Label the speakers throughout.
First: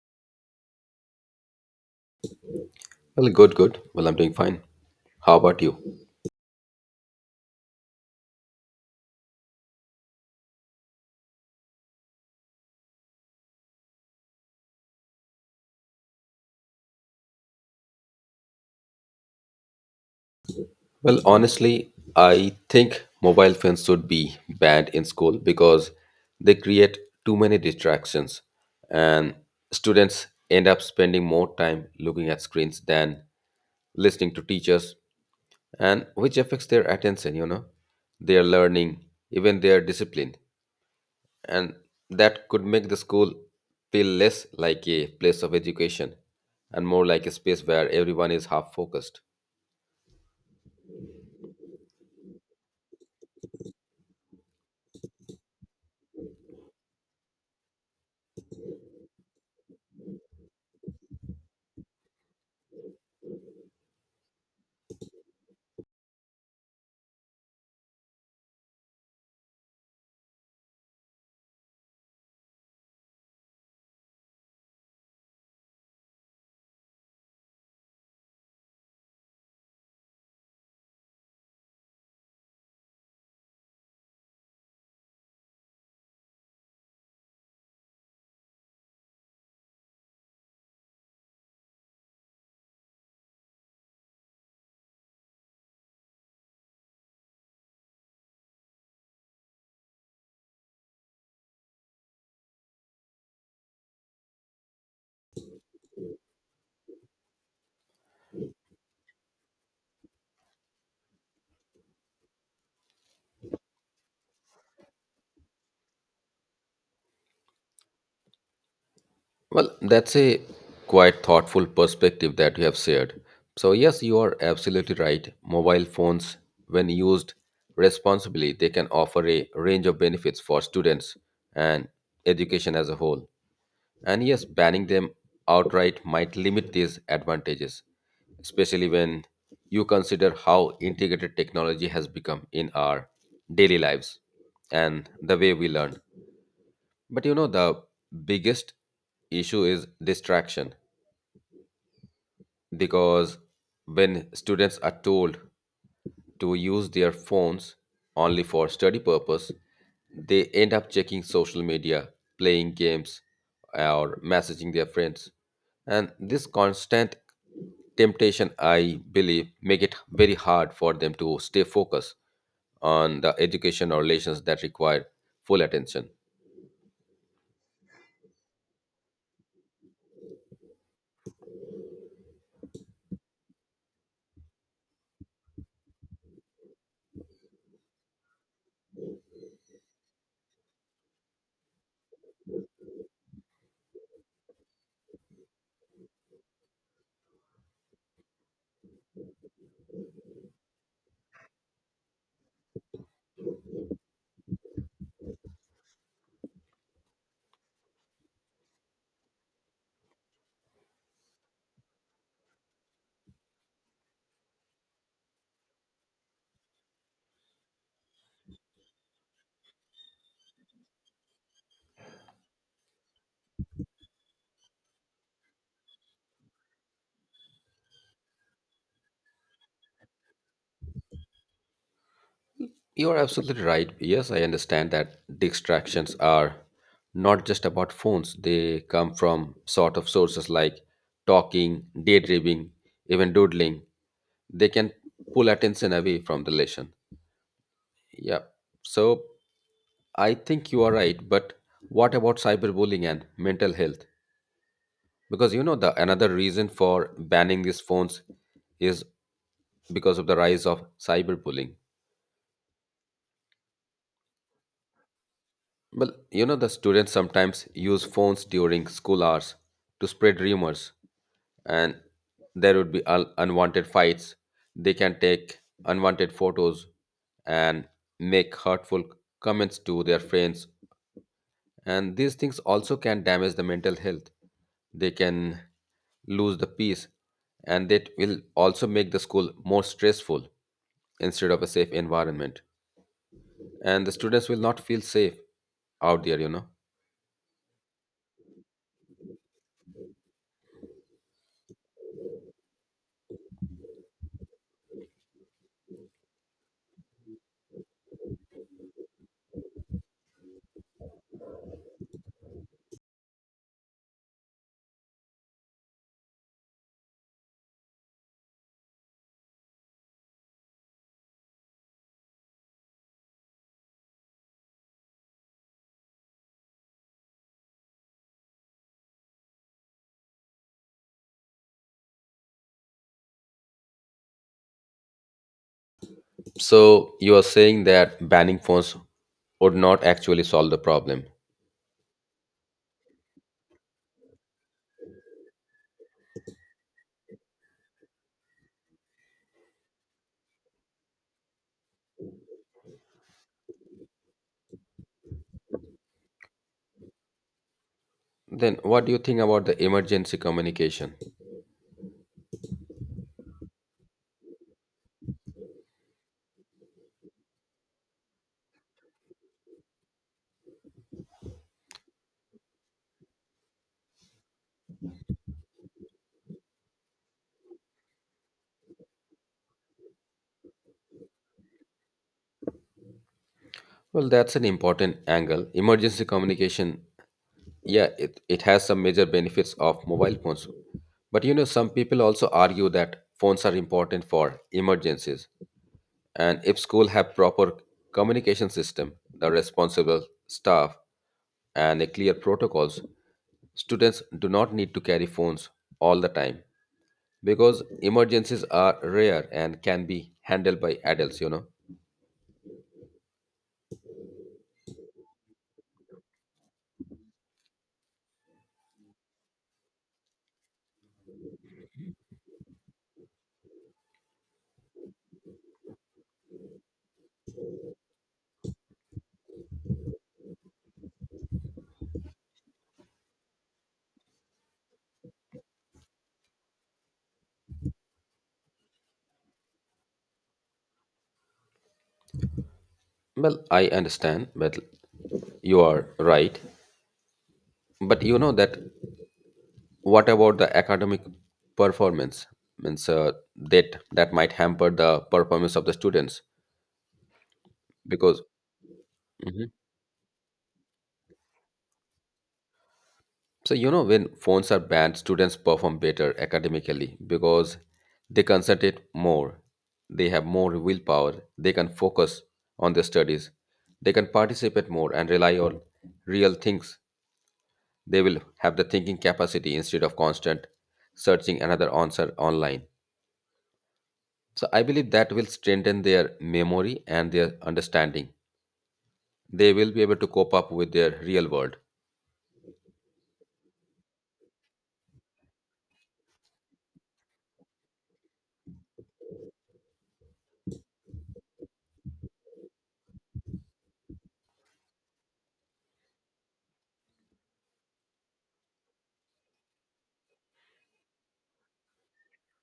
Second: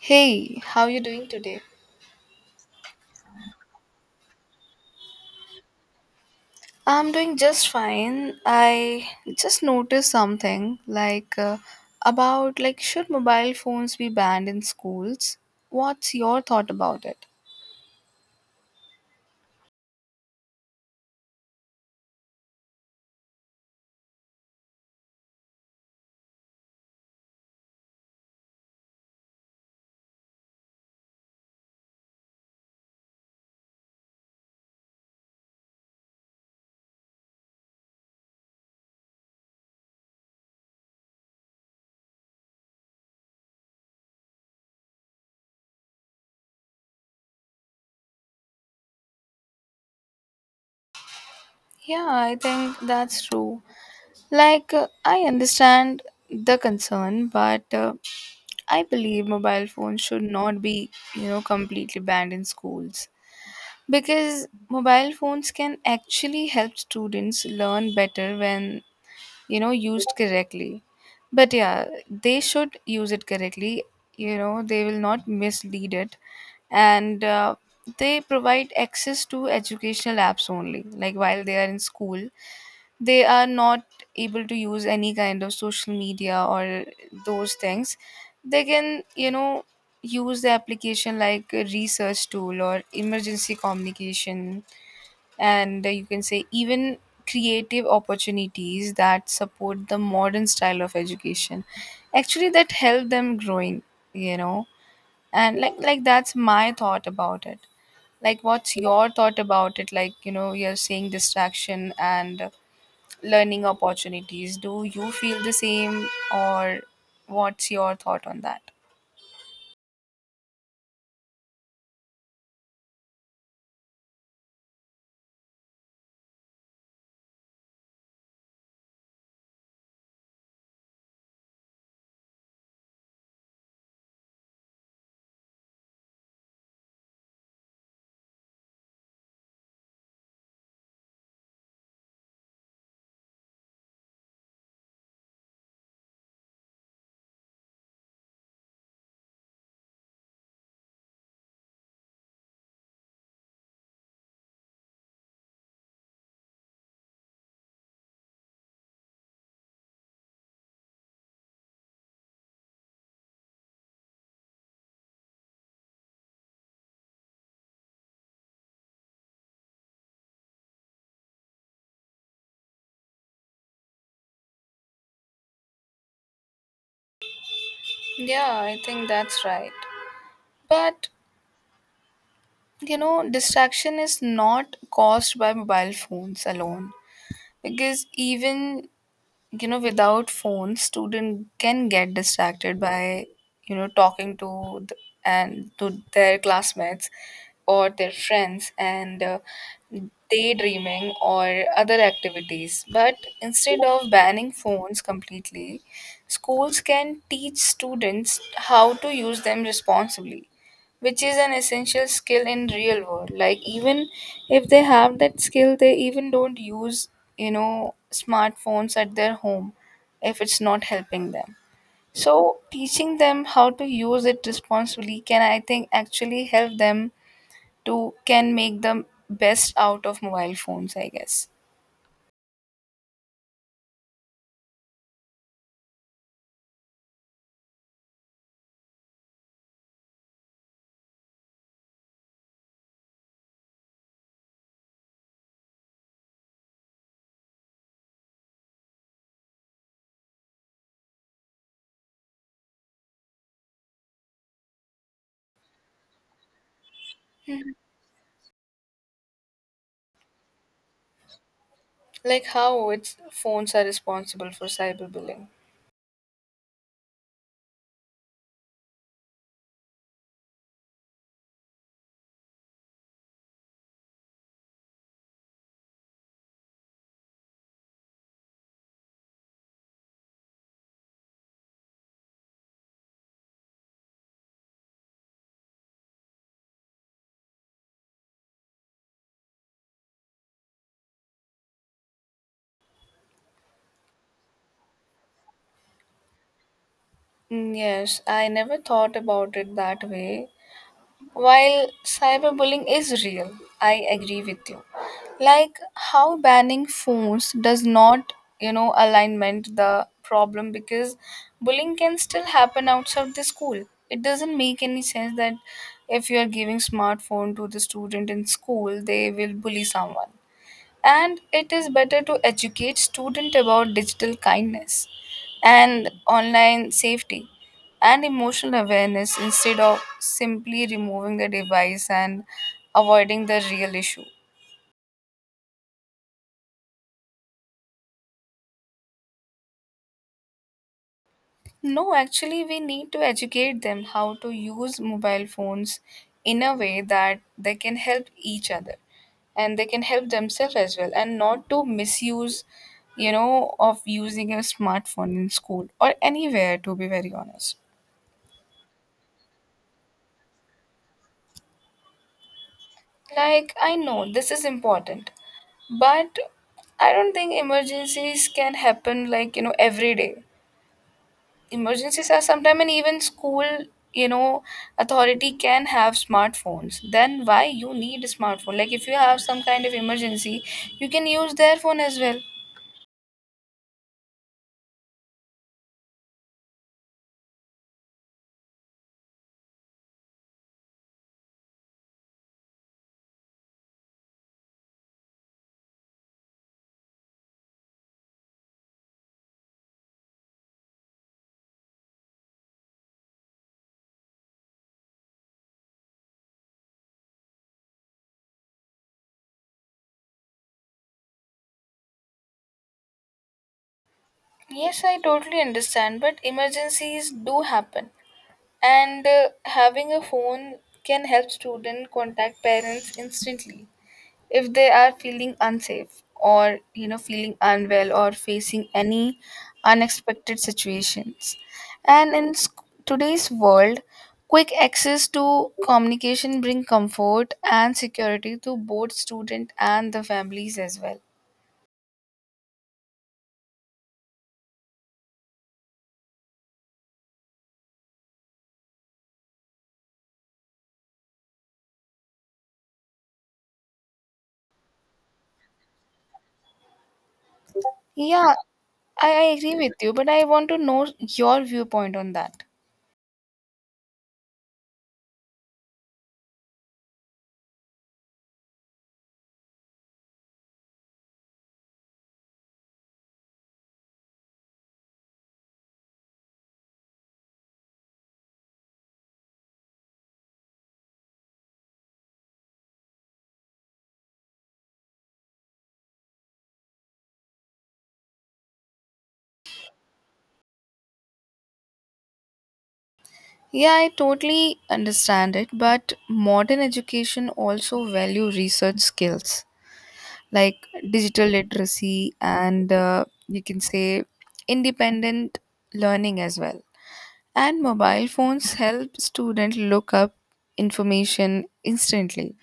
Speaker 1: Hey, how you doing today?
Speaker 2: Well, good, good. Well, I'm doing fine. How about you?
Speaker 1: I'm doing just fine. I just noticed something about like, should mobile phones be banned in schools? What's your thought about it?
Speaker 2: Well, honestly, I think mobile phones should be banned in school because they create too many distractions, and students end up spending more time looking at screens than listening to teachers, and which affects their attention, you know, their learning, even their discipline. And that could make the school feel less like a place of education and more like a space where everyone is half focused.
Speaker 1: Yeah, I think that's true. I understand the concern, but I believe mobile phones should not be, you know, completely banned in schools because mobile phones can actually help students learn better when, you know, used correctly. But yeah, they should use it correctly, you know, they will not mislead it. And they provide access to educational apps only, like while they are in school they are not able to use any kind of social media or those things. They can, you know, use the application like a research tool or emergency communication. And you can say even creative opportunities that support the modern style of education, actually that help them growing, you know. And like that's my thought about it. Like, what's your thought about it? Like, you know, you're saying distraction and learning opportunities, do you feel the same or what's your thought on that?
Speaker 2: Well, that's a quite thoughtful perspective that you have shared. So, yes, you are absolutely right. Mobile phones, when used responsibly, they can offer a range of benefits for students and education as a whole. And yes, banning them outright might limit these advantages, especially when you consider how integrated technology has become in our daily lives and the way we learn. But you know, the biggest issue is distraction because when students are told to use their phones only for study purpose, they end up checking social media, playing games, or messaging their friends. And this constant temptation, I believe, make it very hard for them to stay focused on the education or relations that require full attention.
Speaker 1: Yeah, I think that's right. But you know, distraction is not caused by mobile phones alone, because even, you know, without phones student can get distracted by, you know, talking to and to their classmates or their friends, and daydreaming or other activities. But instead of banning phones completely, schools can teach students how to use them responsibly, which is an essential skill in real world. Like, even if they have that skill they even don't use, you know, smartphones at their home if it's not helping them. So teaching them how to use it responsibly can, I think, actually help them to, can make the best out of mobile phones, I guess.
Speaker 2: You're absolutely right. Yes, I understand that distractions are not just about phones. They come from sort of sources like talking, daydreaming, even doodling. They can pull attention away from the lesson. Yeah. So I think you are right. But what about cyberbullying and mental health? Because you know the another reason for banning these phones is because of the rise of cyberbullying.
Speaker 1: Like, how it's phones are responsible for cyberbullying?
Speaker 2: Well, you know, the students sometimes use phones during school hours to spread rumors, and there would be un- unwanted fights. They can take unwanted photos and make hurtful comments to their friends, and these things also can damage the mental health. They can lose the peace, and that will also make the school more stressful instead of a safe environment. And the students will not feel safe out there, you know.
Speaker 1: Mm, yes, I never thought about it that way. While cyberbullying is real, I agree with you. Like, how banning phones does not, you know, alignment the problem, because bullying can still happen outside the school. It doesn't make any sense that if you are giving smartphone to the student in school, they will bully someone. And it is better to educate student about digital kindness and online safety and emotional awareness instead of simply removing the device and avoiding the real issue.
Speaker 2: So you are saying that banning phones would not actually solve the problem.
Speaker 1: No, actually we need to educate them how to use mobile phones in a way that they can help each other and they can help themselves as well, and not to misuse, you know, of using a smartphone in school or anywhere, to be very honest.
Speaker 2: Then what do you think about the emergency communication?
Speaker 1: Like, I know this is important, but I don't think emergencies can happen like, you know, every day. Emergencies are sometimes, and even school, you know, authority can have smartphones. Then why you need a smartphone? Like, if you have some kind of emergency, you can use their phone as well.
Speaker 2: Well, that's an important angle. Emergency communication, yeah, it has some major benefits of mobile phones. But you know, some people also argue that phones are important for emergencies. And if school have proper communication system, the responsible staff and a clear protocols, students do not need to carry phones all the time because emergencies are rare and can be handled by adults, you know.
Speaker 1: Yes, I totally understand, but emergencies do happen. And having a phone can help student contact parents instantly if they are feeling unsafe or, you know, feeling unwell or facing any unexpected situations. And today's world, quick access to communication bring comfort and security to both student and the families as well.
Speaker 2: Well, I understand, but you are right. But you know that, what about the academic performance? Means that might hamper the performance of the students because...
Speaker 1: Yeah. I
Speaker 2: Mhm.
Speaker 1: agree with you, but I want to know your viewpoint on that.
Speaker 2: So, you know, when phones are banned, students perform better academically because they concentrate more, they have more willpower, they can focus on their studies, they can participate more and rely on real things. They will have the thinking capacity instead of constant searching another answer online. So, I believe that will strengthen their memory and their understanding. They will be able to cope up with their real world.
Speaker 1: Yeah, I totally understand it, but modern education also value research skills, like digital literacy and, you can say, independent learning as well. And mobile phones help students look up information instantly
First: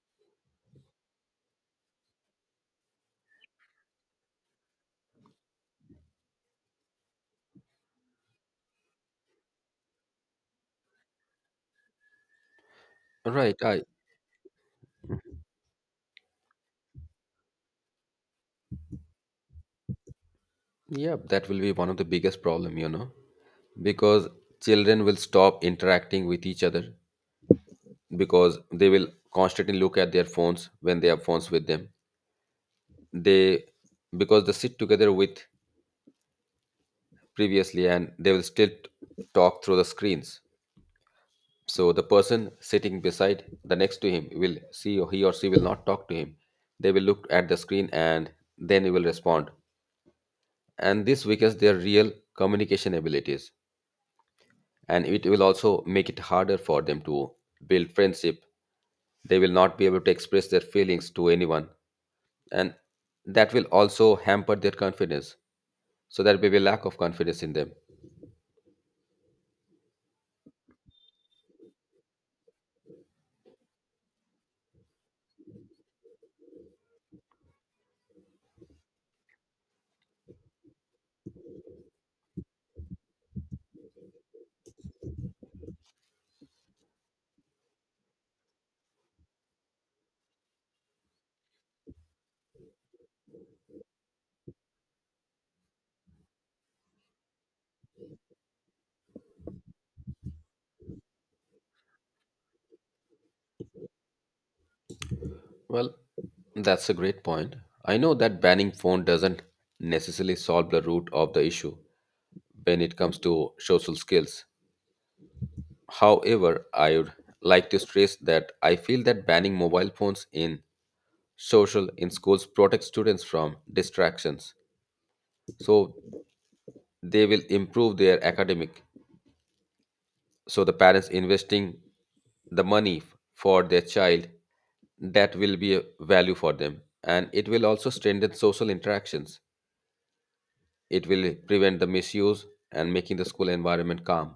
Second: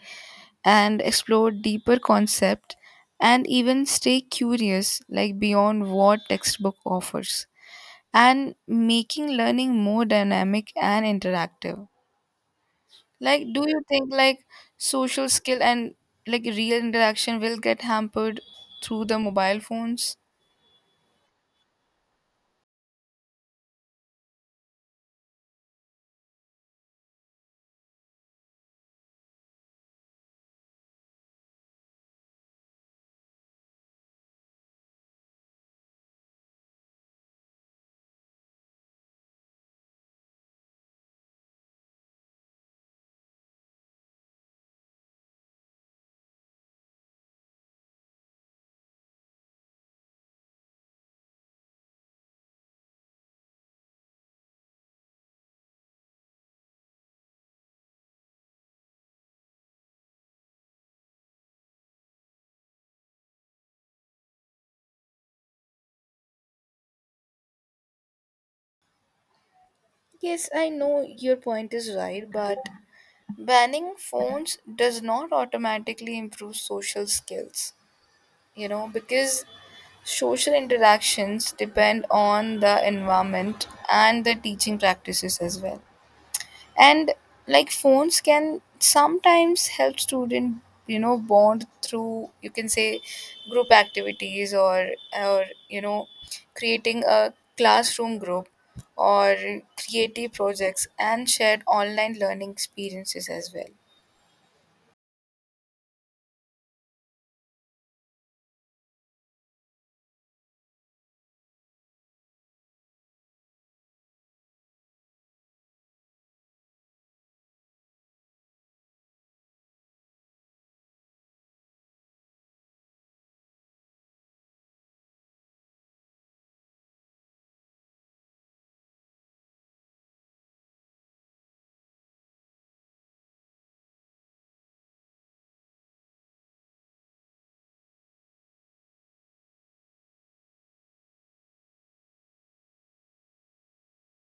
Speaker 1: and explore deeper concept and even stay curious, like beyond what textbook offers, and making learning more dynamic and interactive. Like,
Speaker 2: Right.
Speaker 1: do you
Speaker 2: I...
Speaker 1: think like social skill and like real interaction will get hampered through the mobile phones?
Speaker 2: Yeah, that will be one of the biggest problem, you know, because children will stop interacting with each other because they will constantly look at their phones when they have phones with them. They, because they sit together with previously and they will still talk through the screens. So the person sitting beside the next to him will see or he or she will not talk to him. They will look at the screen and then he will respond. And this weakens their real communication abilities and it will also make it harder for them to build friendship. They will not be able to express their feelings to anyone, and that will also hamper their confidence. So there will be lack of confidence in them.
Speaker 1: Yes, I know your point is right, but banning phones does not automatically improve social skills, you know, because social interactions depend on the environment and the teaching practices as well. And like, phones can sometimes help student, you know, bond through, you can say, group activities or you know, creating a classroom group, or creative projects and shared online learning experiences as well.
Speaker 2: Well, that's a great point. I know that banning phone doesn't necessarily solve the root of the issue when it comes to social skills. However, I would like to stress that I feel that banning mobile phones in social, in schools protects students from distractions, so they will improve their academic. So the parents investing the money for their child, that will be a value for them, and it will also strengthen social interactions. It will prevent the misuse and making the school environment calm.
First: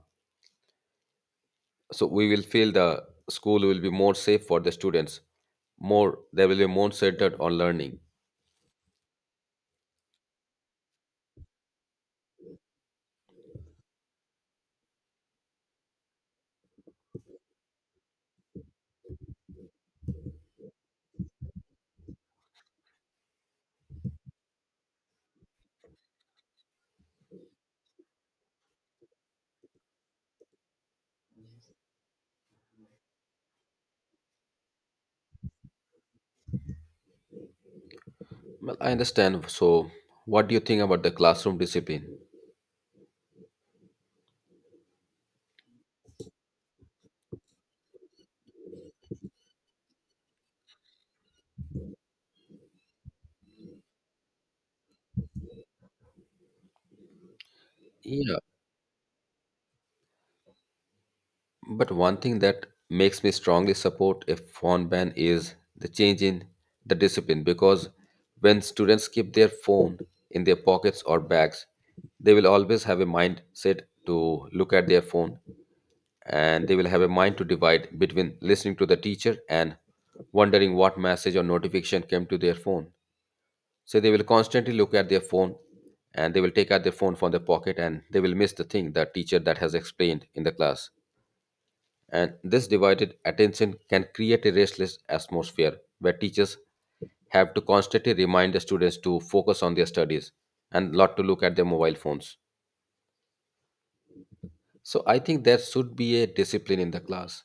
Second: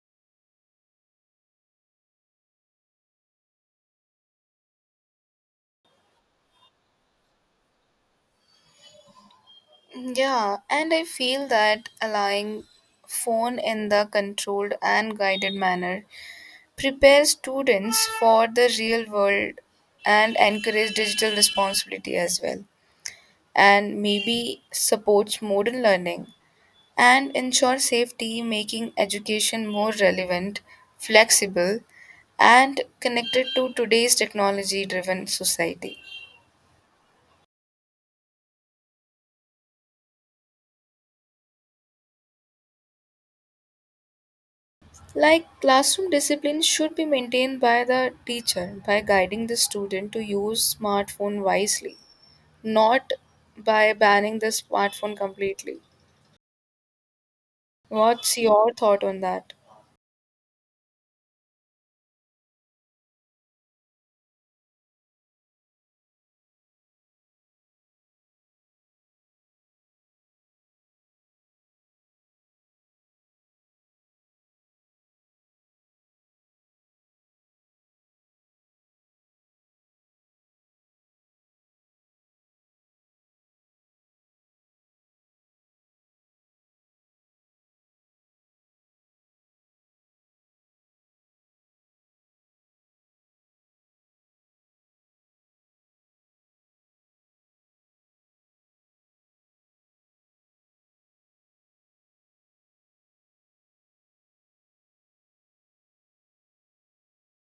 Speaker 2: So we will feel the school will be more safe for the students. More, they will be more centered on learning.
Speaker 1: Yeah, and I feel that allowing phone in the controlled and guided manner prepares students for the real world and encourage digital responsibility as well, and maybe supports modern learning and ensure safety, making education more relevant, flexible, and connected to today's technology driven society.
Speaker 2: Well, I understand, so what do you think about the classroom discipline?
Speaker 1: Like, classroom discipline should be maintained by the teacher by guiding the student to use smartphone wisely, not by banning the smartphone completely. What's
Speaker 2: Yeah.
Speaker 1: your thought on that?
Speaker 2: But one thing that makes me strongly support a phone ban is the change in the discipline, because when students keep their phone in their pockets or bags, they will always have a mindset to look at their phone, and they will have a mind to divide between listening to the teacher and wondering what message or notification came to their phone. So they will constantly look at their phone and they will take out their phone from their pocket and they will miss the thing the teacher that has explained in the class. And this divided attention can create a restless atmosphere where teachers have to constantly remind the students to focus on their studies and not to look at their mobile phones. So I think there should be a discipline in the class,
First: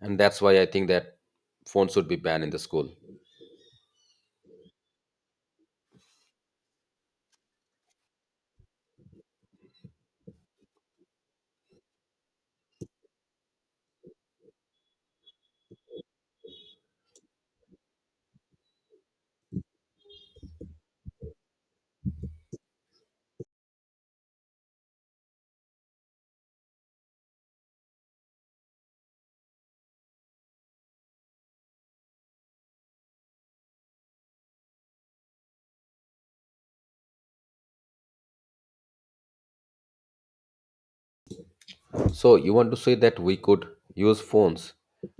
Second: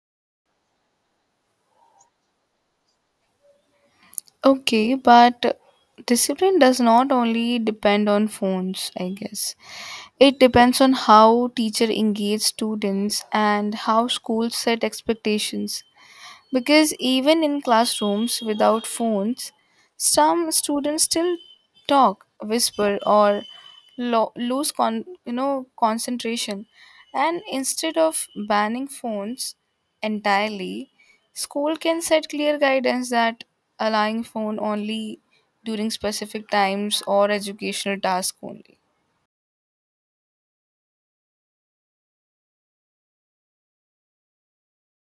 Speaker 2: and that's why I think that phones should be banned in the school.
Speaker 1: Okay, but discipline does not only depend on phones, I guess. It depends on how teacher engage students and how schools set expectations, because even in classrooms without phones, some students still talk, whisper, or lose you know, concentration. And instead of banning phones entirely, school can set clear guidance that allowing phone only during specific times or educational tasks only.
Speaker 2: So you want to say that we could use phones,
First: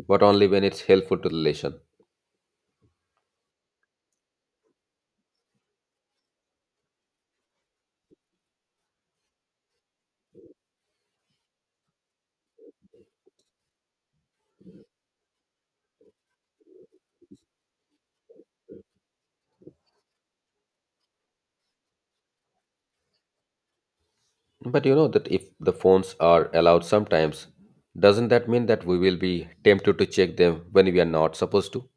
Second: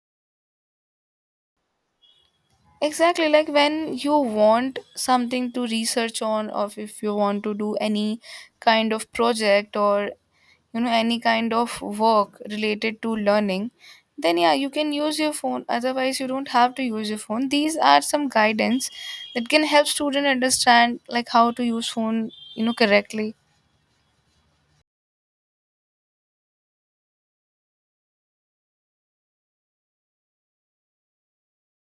Speaker 2: but only when it's helpful to the lesson?
Speaker 1: Exactly, like when you want something to research on, or if you want to do any kind of project or, you know, any kind of work related to learning, then yeah, you can use your phone. Otherwise, you don't have to use your phone. These are some guidance that can help student understand like how to use phone, you know, correctly.
Speaker 2: But you know that if the phones are allowed sometimes, doesn't that mean that we will be tempted to check them when we are not supposed to?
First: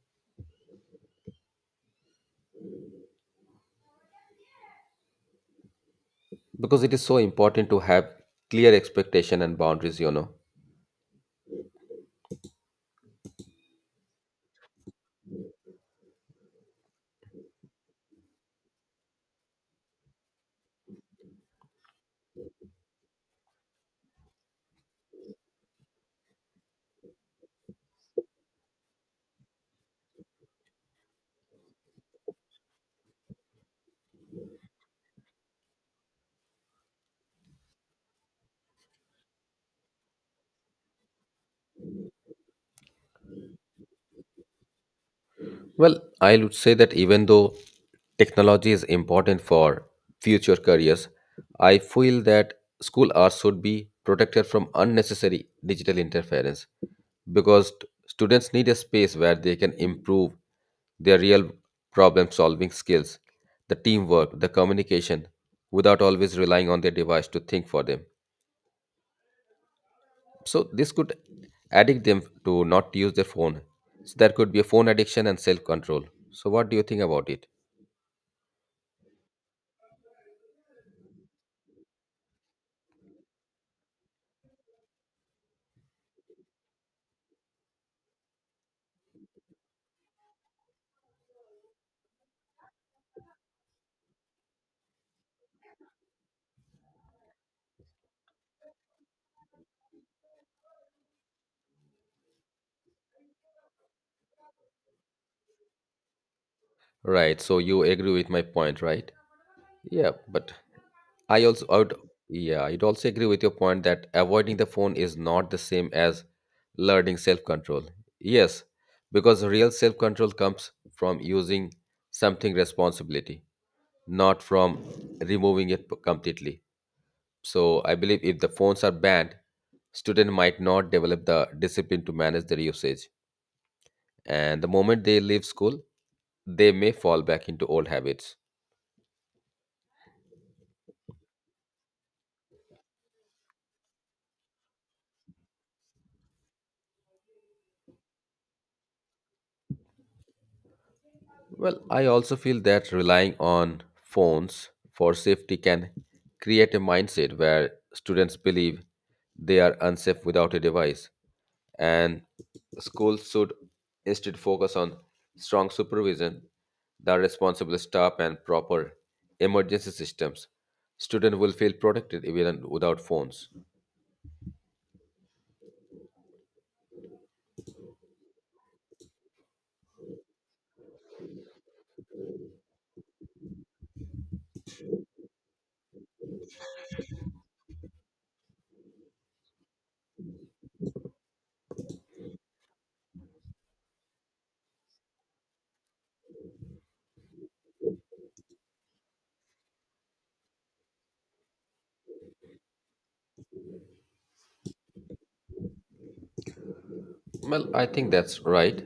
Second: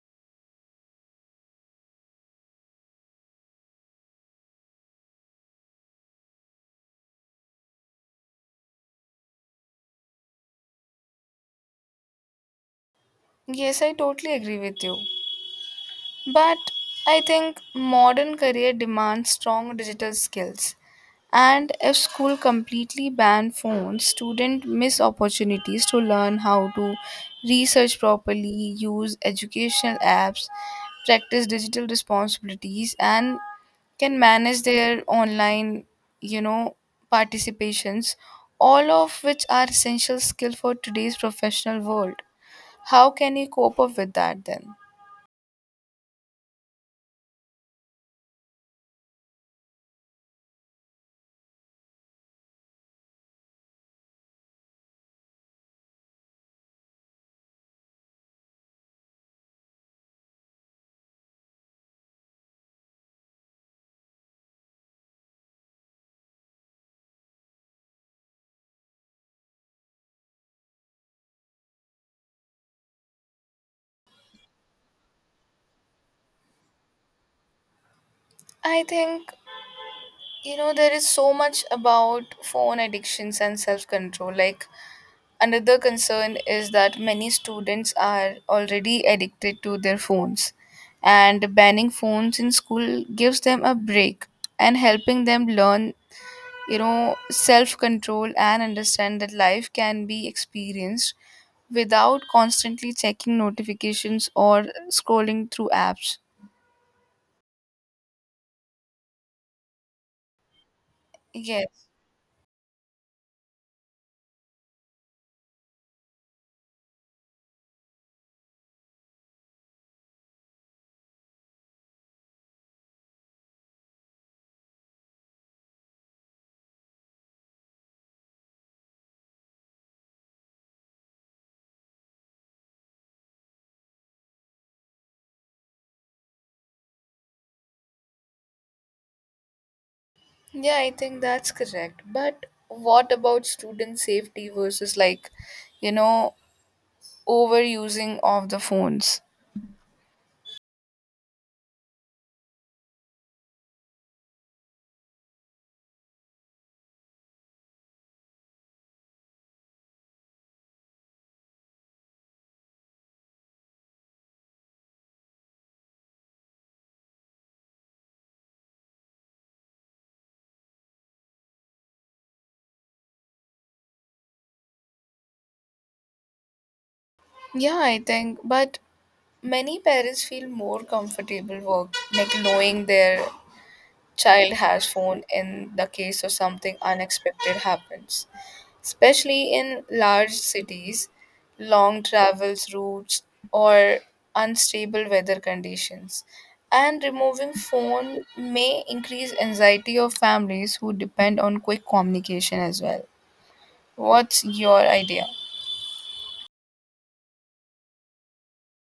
Speaker 2: Because it is so important to have clear expectation and boundaries, you know.
Speaker 1: Yes, I totally agree with you. But I think modern career demands strong digital skills. And if school completely ban phones, students miss opportunities to learn how to research properly, use educational apps, practice digital responsibilities and can manage their online, you know, participations, all of which are essential skill for today's professional world. How can you cope up with that then?
Speaker 2: Well, I would say that even though technology is important for future careers, I feel that school hours should be protected from unnecessary digital interference, because students need a space where they can improve their real problem solving skills, the teamwork, the communication, without always relying on their device to think for them. So this could addict them to not use their phone. So there could be a phone addiction and self control. So what do you think about it?
Speaker 1: I think, you know, there is so much about phone addictions and self control. Like, another concern is that many students are already addicted to their phones, and banning phones in school gives them a break and helping them learn, you know, self control, and understand that life can be experienced without constantly checking notifications or scrolling through apps.
Speaker 2: Right. So you agree with my point, right? Yeah, but I
Speaker 1: Yes.
Speaker 2: would... Yeah, I'd also agree with your point that avoiding the phone is not the same as learning self control. Yes, because real self control comes from using something responsibility, not from removing it completely. So I believe if the phones are banned, students might not develop the discipline to manage their usage. And the moment they leave school, they may fall back into old habits.
Speaker 1: Yeah, I think that's correct. But what about student safety versus, like, you know, overusing of the phones?
Speaker 2: Well, I also feel that relying on phones for safety can create a mindset where students believe they are unsafe without a device, and schools should instead focus on strong supervision, the responsible staff, and proper emergency systems. Students will feel protected even without phones.
Speaker 1: Yeah, I think, but many parents feel more comfortable work, like, knowing their child has phone in the case of something unexpected happens, especially in large cities, long travels routes, or unstable weather conditions. And removing phone may increase anxiety of families who depend on quick communication as well. What's your idea?
Speaker 2: Well, I think that's right.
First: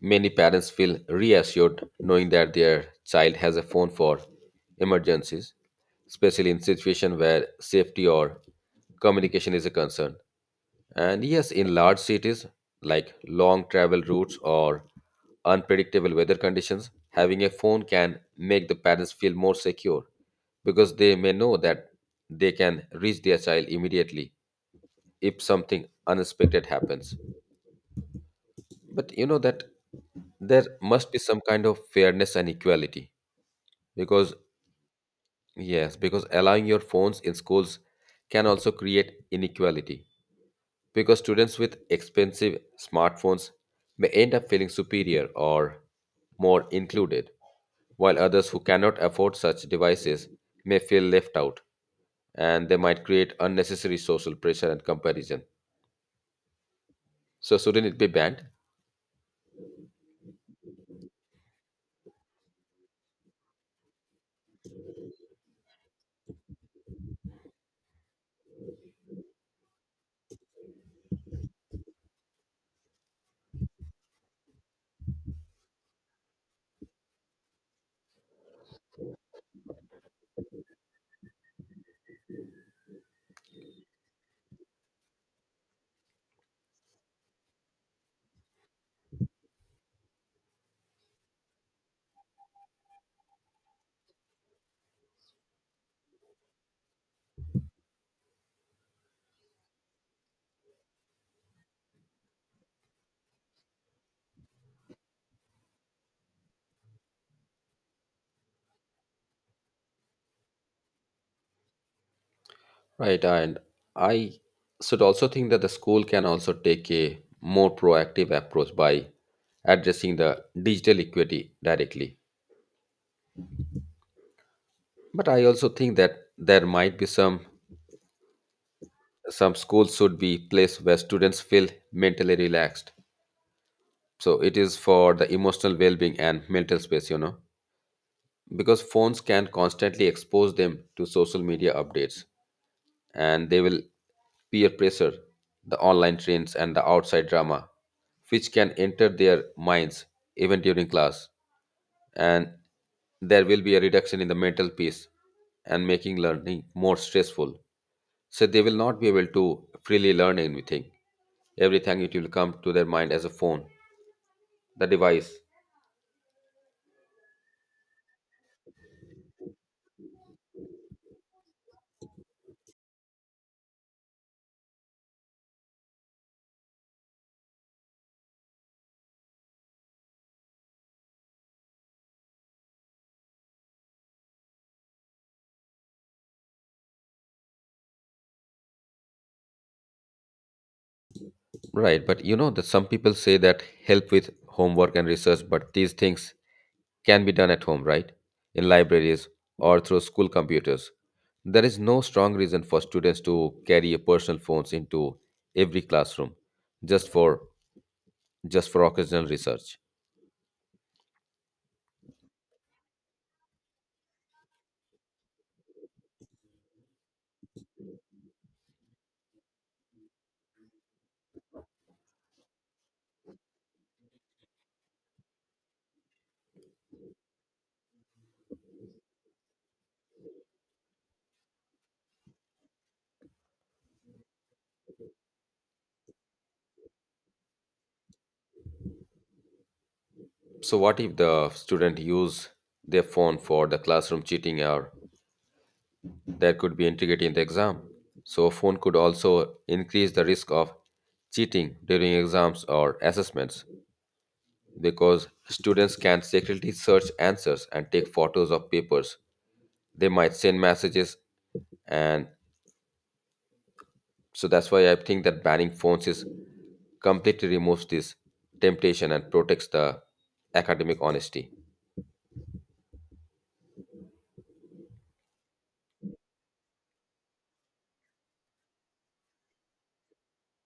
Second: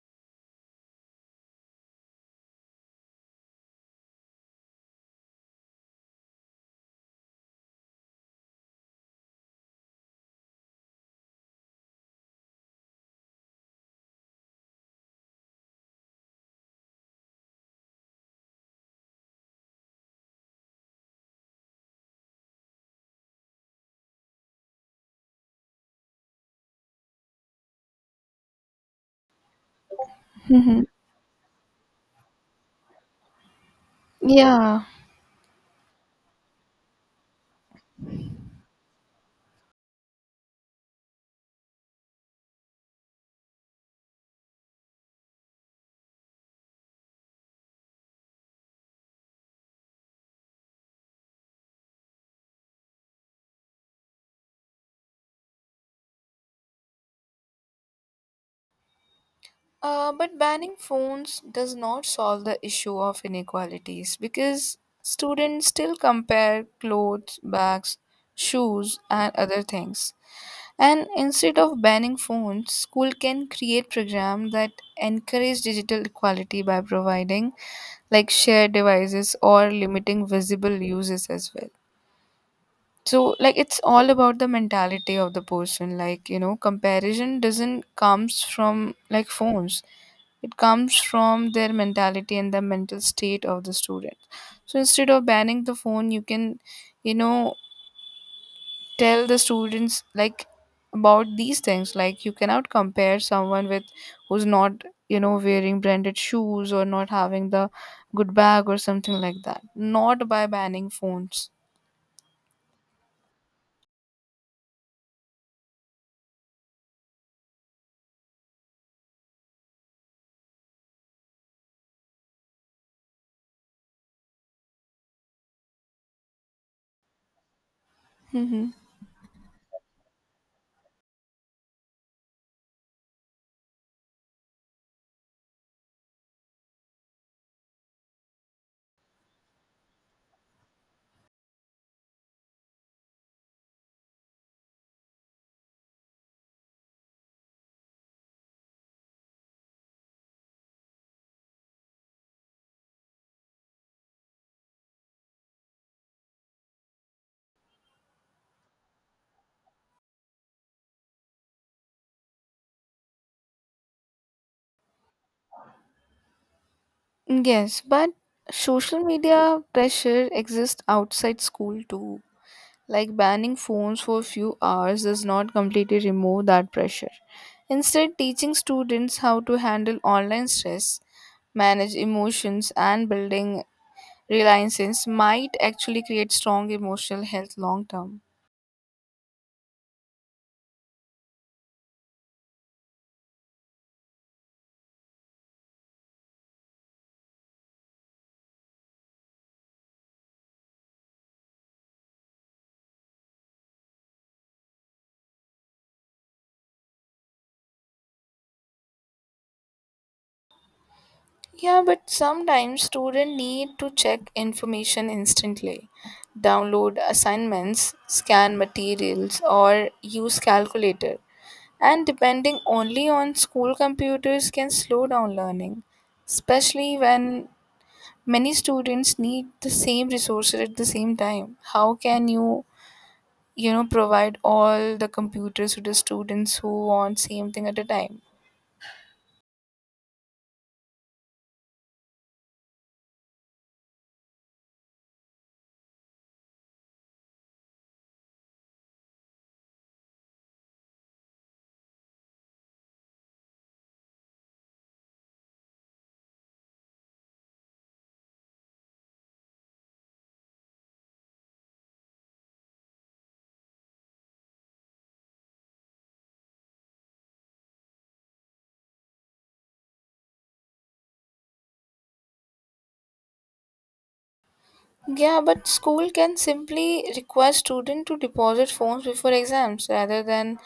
Speaker 2: Many parents feel reassured knowing that their child has a phone for emergencies, especially in situations where safety or communication is a concern. And yes, in large cities like long travel routes or unpredictable weather conditions, having a phone can make the parents feel more secure because they may know that they can reach their child immediately if something unexpected happens. But you know that there
Speaker 1: Hmm.
Speaker 2: must be some kind of fairness and equality, because,
Speaker 1: Yeah.
Speaker 2: yes, because allowing your phones in schools can also create inequality because students with expensive smartphones may end up feeling superior or more included, while others who cannot afford such devices may feel left out, and they might create unnecessary social pressure and comparison. So, shouldn't it be banned?
Speaker 1: But banning phones does not solve the issue of inequalities because students still compare clothes, bags, shoes, and other things. And instead of banning phones, school can create programs that encourage digital equality by providing like shared devices or limiting visible uses as well. So like, it's all about the mentality of the person. Like, you know, comparison doesn't comes from like phones. It comes from their mentality and the mental state of the student. So instead of banning the phone, you can, you know, tell the students like about these things, like you cannot compare someone with who's not, you know, wearing branded shoes or not having the good bag or something like that, not by banning phones.
Speaker 2: Right, and I should also think that the school can also take a more proactive approach by addressing the digital equity directly. But I also think that there might be some
Speaker 1: Mm-hmm.
Speaker 2: some schools should be place where students feel mentally relaxed. So it is for the emotional well-being and mental space, you know, because phones can constantly expose them to social media updates, and they will peer pressure, the online trends, and the outside drama, which can enter their minds even during class. And there will be a reduction in the mental peace and making learning more stressful. So they will not be able to freely learn anything. Everything it will come to their mind as a phone, the device.
Speaker 1: Yes, but social media pressure exists outside school too. Like, banning phones for a few hours does not completely remove that pressure. Instead, teaching students how to handle online stress, manage emotions, and building reliances might actually create strong emotional health long term.
Speaker 2: Right, but you know that some people say that help with homework and research, but these things can be done at home, right? In libraries or through school computers. There is no strong reason for students to carry personal phones into every classroom just for, just for occasional research.
Speaker 1: Yeah, but sometimes students need to check information instantly, download assignments, scan materials, or use calculator. And depending only on school computers can slow down learning, especially when many students need the same resources at the same time. How can you, you know, provide all the computers to the students who want same thing at a time?
Speaker 2: So what if the student use their phone for the classroom cheating or that could be integrated in the exam? So phone could also increase the risk of cheating during exams or assessments, because students can secretly search answers and take photos of papers. They might send messages, and so that's why I think that banning phones is completely removes this temptation and protects the academic honesty.
Speaker 1: Yeah, but school can simply require student to deposit phones before exams rather than,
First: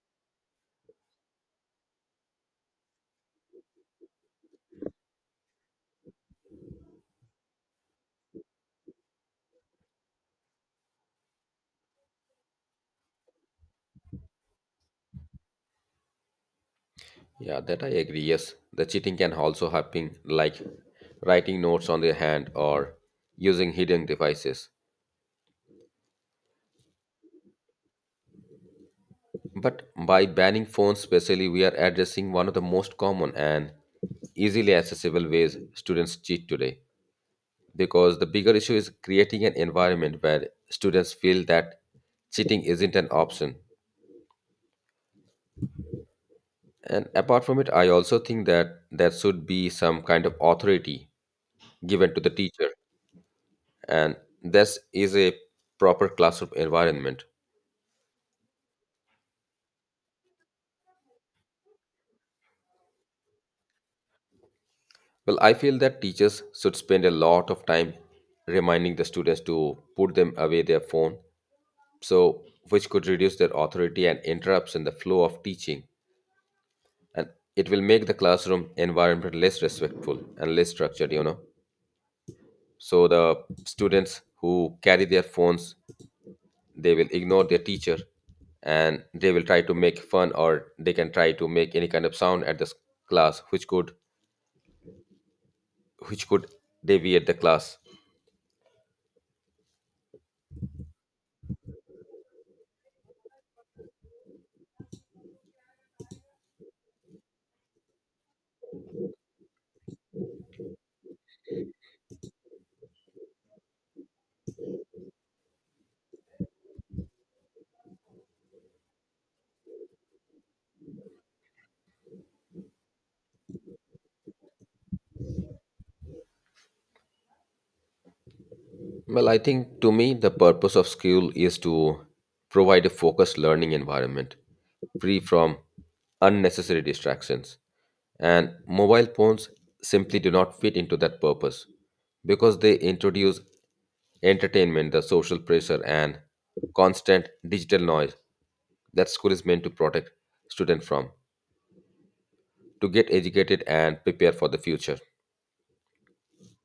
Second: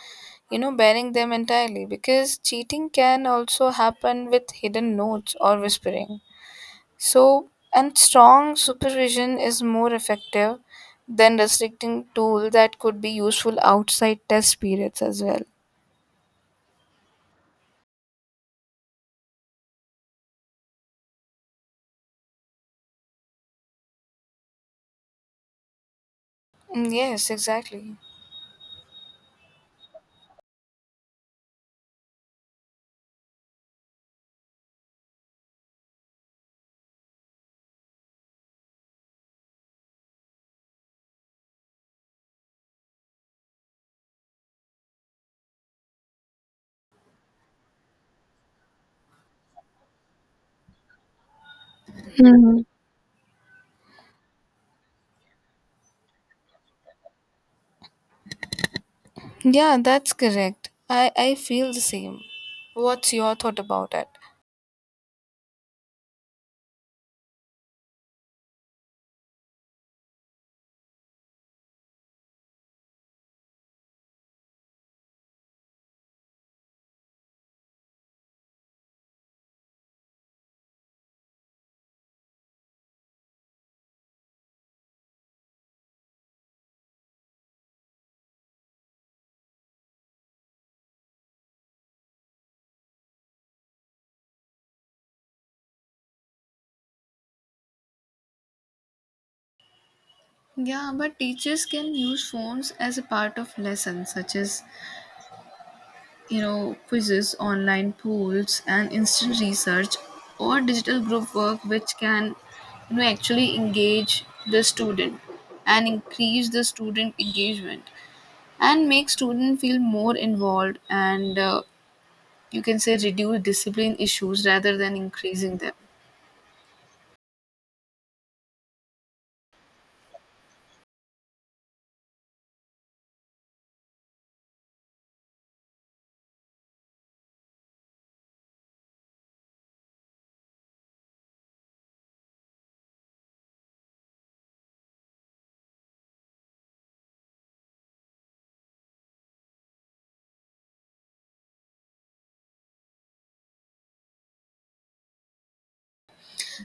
Speaker 1: you know, banning them entirely, because cheating can also happen with hidden notes or whispering. So, and strong supervision is more effective than restricting tool that could be useful outside test periods as well.
Speaker 2: Yeah, that I agree. Yes, the cheating can also happen, like writing notes on their hand or using hidden devices.
Speaker 1: Mm, yes, exactly.
Speaker 2: But by banning phones, specially, we are addressing one of the most common and easily accessible ways students cheat today, because the bigger issue is creating an environment where students feel that cheating isn't an option. And apart from it, I also think that there should be some kind of authority given to the
Speaker 1: Mhm.
Speaker 2: teacher, and this is a proper classroom environment.
Speaker 1: Yeah, that's correct. I feel the same. What's your thought about it?
Speaker 2: Well, I feel that teachers should spend a lot of time reminding the students to put them away their phone, so which could reduce their authority and interrupts in the flow of teaching. And it will make the classroom environment less respectful and less structured, so the students who carry their phones, they will ignore their teacher, and they will try to make fun, or they can try to make any kind of sound at this class, which could deviate the class.
Speaker 1: Yeah, but teachers can use phones as a part of lessons, such as, you know, quizzes, online polls, and instant research or digital group work, which can, you know, actually engage the student and increase the student engagement and make student feel more involved and, you can say, reduce discipline issues rather than increasing them.
Speaker 2: Well, I think to me, the purpose of school is to provide a focused learning environment free from unnecessary distractions. And mobile phones simply do not fit into that purpose, because they introduce entertainment, the social pressure, and constant digital noise that school is meant to protect students from to get educated and prepare for the future.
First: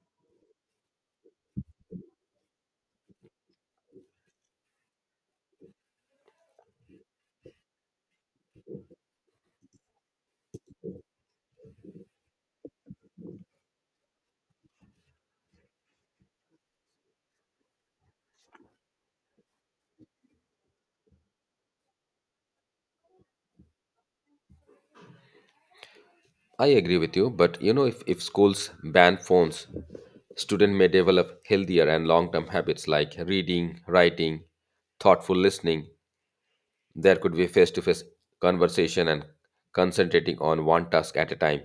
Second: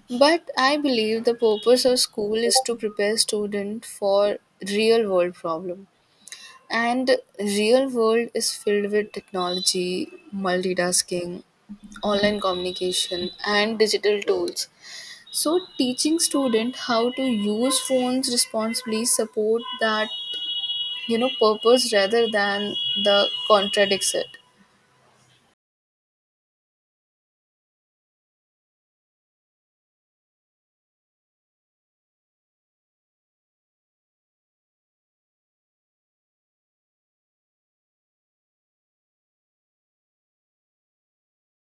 Speaker 1: But I believe the purpose of school is to prepare student for real world problem. And real world is filled with technology, multitasking, online communication and digital tools. So teaching student how to use phones responsibly support that, you know, purpose rather than the contradicts it.
Speaker 2: I agree with you, but you know, if schools ban phones, students may develop healthier and long term habits like reading, writing, thoughtful listening. There could be face to face conversation and concentrating on one task at a time.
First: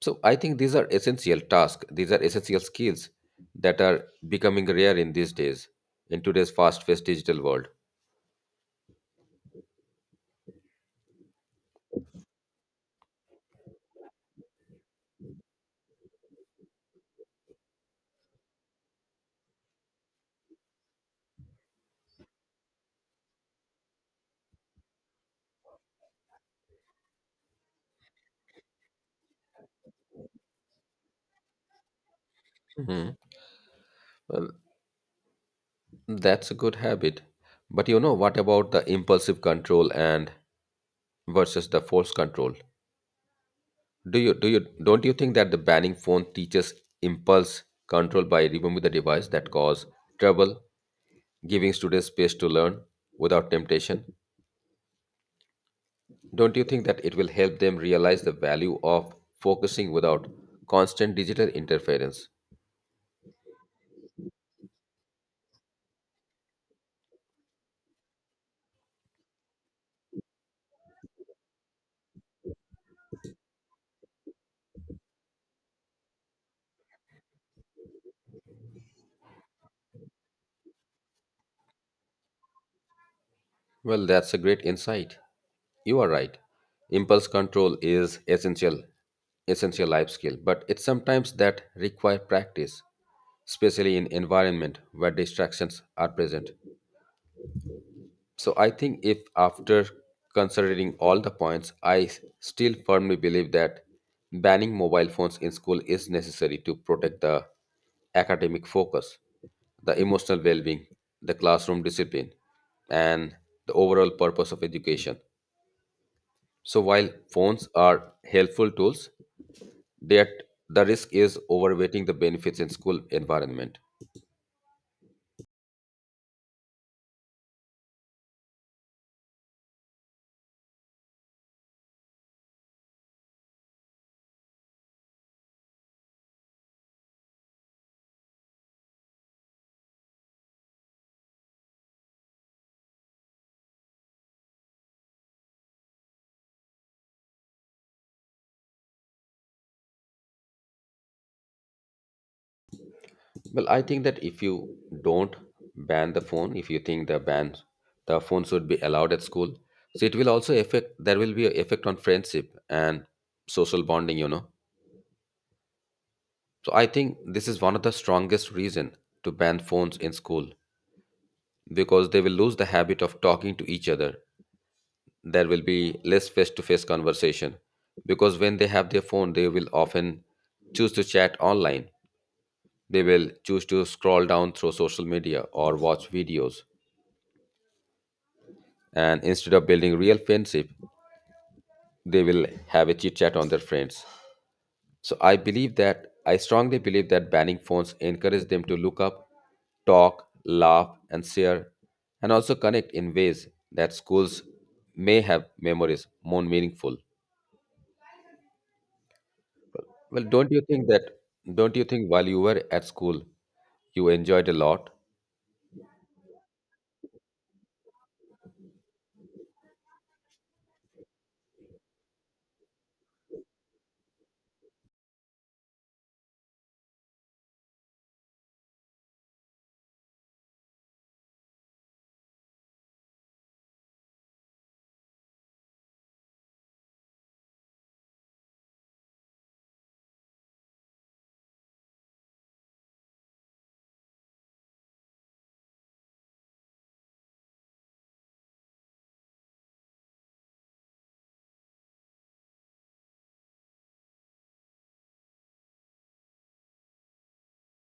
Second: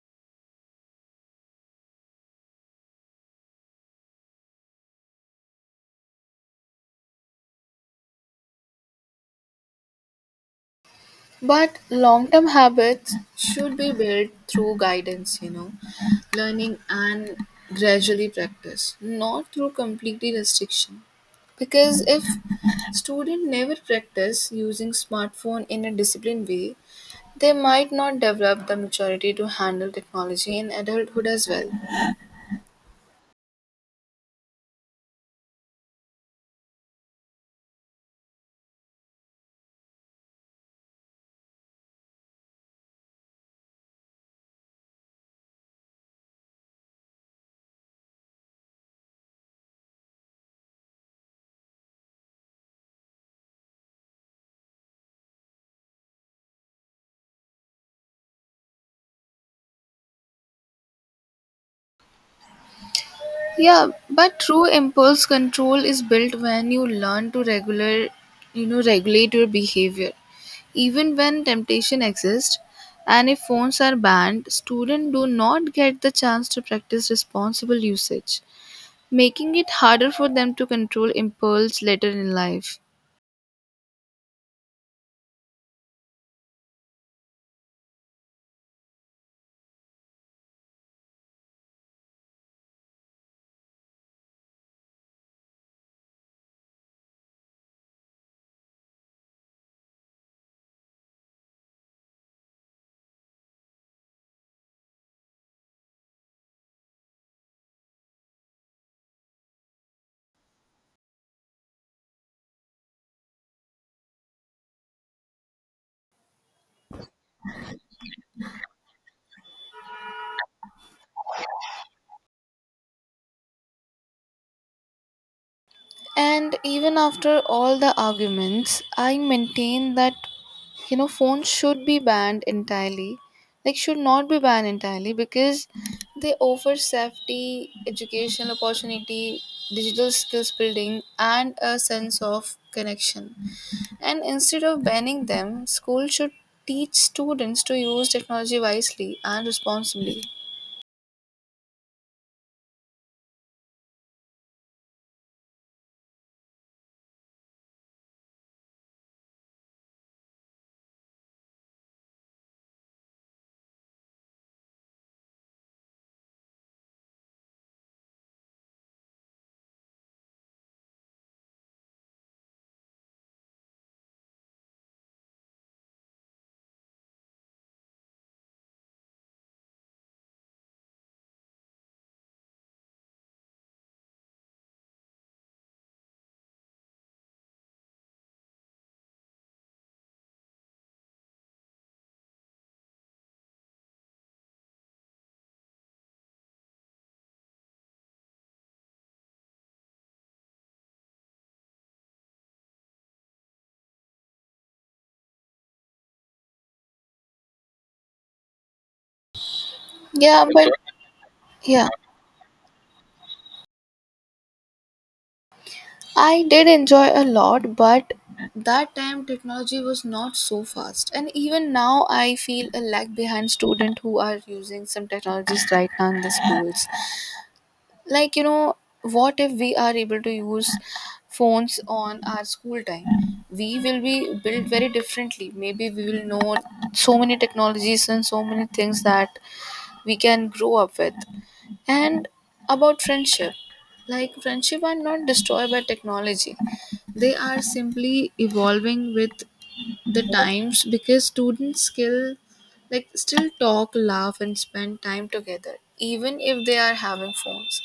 Speaker 2: So I think these are essential tasks, these are essential skills that are becoming rare in these days, in today's fast paced digital world.
Speaker 1: But long term habits should be built through guidance, you know, learning and gradually practice, not through completely restriction. Because if student never practice using smartphone in a disciplined way, they might not develop the maturity to handle technology in adulthood as well.
Speaker 2: Hmm. Well, that's a good habit. But you know, what about the impulsive control and versus the force control? Do you don't you think that the banning phone teaches impulse control by removing the device that cause trouble, giving students space to learn without temptation? Don't you think that it will help them realize the value of focusing without constant digital interference?
Speaker 1: Yeah, but true impulse control is built when you learn to regular, regulate your behavior even when temptation exists. And if phones are banned, students do not get the chance to practice responsible usage, making it harder for them to control impulse later in life.
Speaker 2: Well, that's a great insight. You are right. Impulse control is essential essential life skill, but it's sometimes that require practice, especially in environment where distractions are present. So I think if after considering all the points, still firmly believe that banning mobile phones in school is necessary to protect the academic focus, the emotional well-being, the classroom discipline, and the overall purpose of education. So while phones are helpful tools, that the risk is overweighting the benefits in school environment.
Speaker 1: And even after all the arguments, I maintain that phones should be banned entirely. Like, should not be banned entirely because they offer safety, educational opportunity, digital skills building, and a sense of connection. And instead of banning them, school should teach students to use technology wisely and responsibly.
Speaker 2: Well, I think that if you don't ban the phone, if you think the ban the phone should be allowed at school, so it will also affect there will be an effect on friendship and social bonding, you know. So I think this is one of the strongest reason to ban phones in school, because they will lose the habit of talking to each other. There will be less face-to-face conversation, because when they have their phone, they will often choose to chat online. They will choose to scroll down through social media or watch videos, and instead of building real friendship, they will have a chit chat on their friends. So I strongly believe that banning phones encourage them to look up, talk, laugh and share, and also connect in ways that schools may have memories more meaningful. well
Speaker 1: Yeah,
Speaker 2: don't you
Speaker 1: but
Speaker 2: think that don't you
Speaker 1: yeah.
Speaker 2: think while you were at school you enjoyed a lot?
Speaker 1: I did enjoy a lot, but that time technology was not so fast. And even now, I feel a lag behind students who are using some technologies right now in the schools. Like, you know, what if we are able to use phones on our school time? We will be built very differently. Maybe we will know so many technologies and so many things that we can grow up with. And about friendship, like, friendship are not destroyed by technology. They are simply evolving with the times, because students skill like still talk, laugh and spend time together even if they are having phones.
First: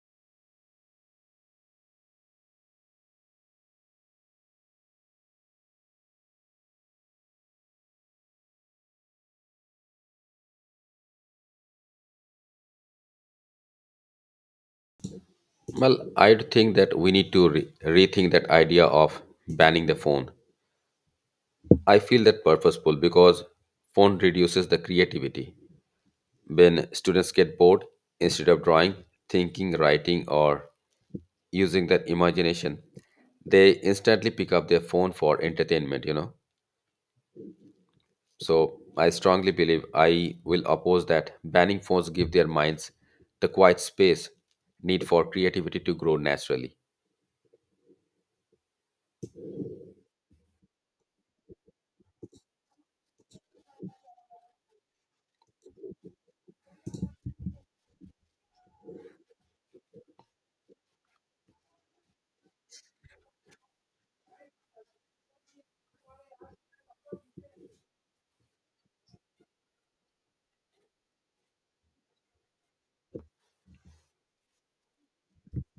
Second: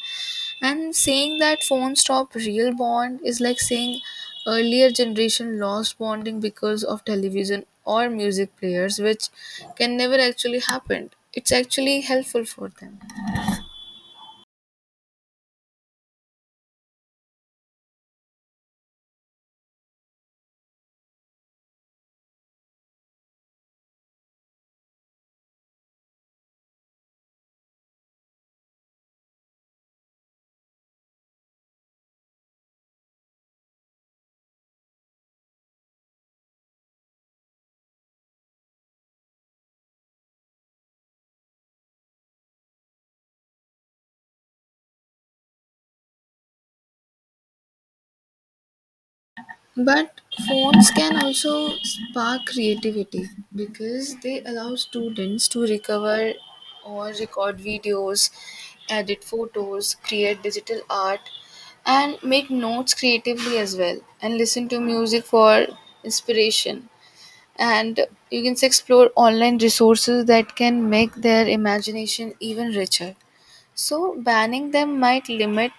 Speaker 1: And saying that phones stop real bond is like saying earlier generation lost bonding because of television or music players, which can never actually happen. It's actually helpful for them.
Speaker 2: Well, I think that we need to rethink that idea of banning the phone. I feel that purposeful because phone reduces the creativity. When students get bored, instead of drawing, thinking, writing, or using their imagination, they instantly pick up their phone for entertainment, you know. So I strongly believe I will oppose that banning phones give their minds the quiet space need for creativity to grow naturally.
Speaker 1: But phones can also spark creativity because they allow students to recover or record videos, edit photos, create digital art, and make notes creatively as well, and listen to music for inspiration. And you can say explore online resources that can make their imagination even richer. So, banning them might limit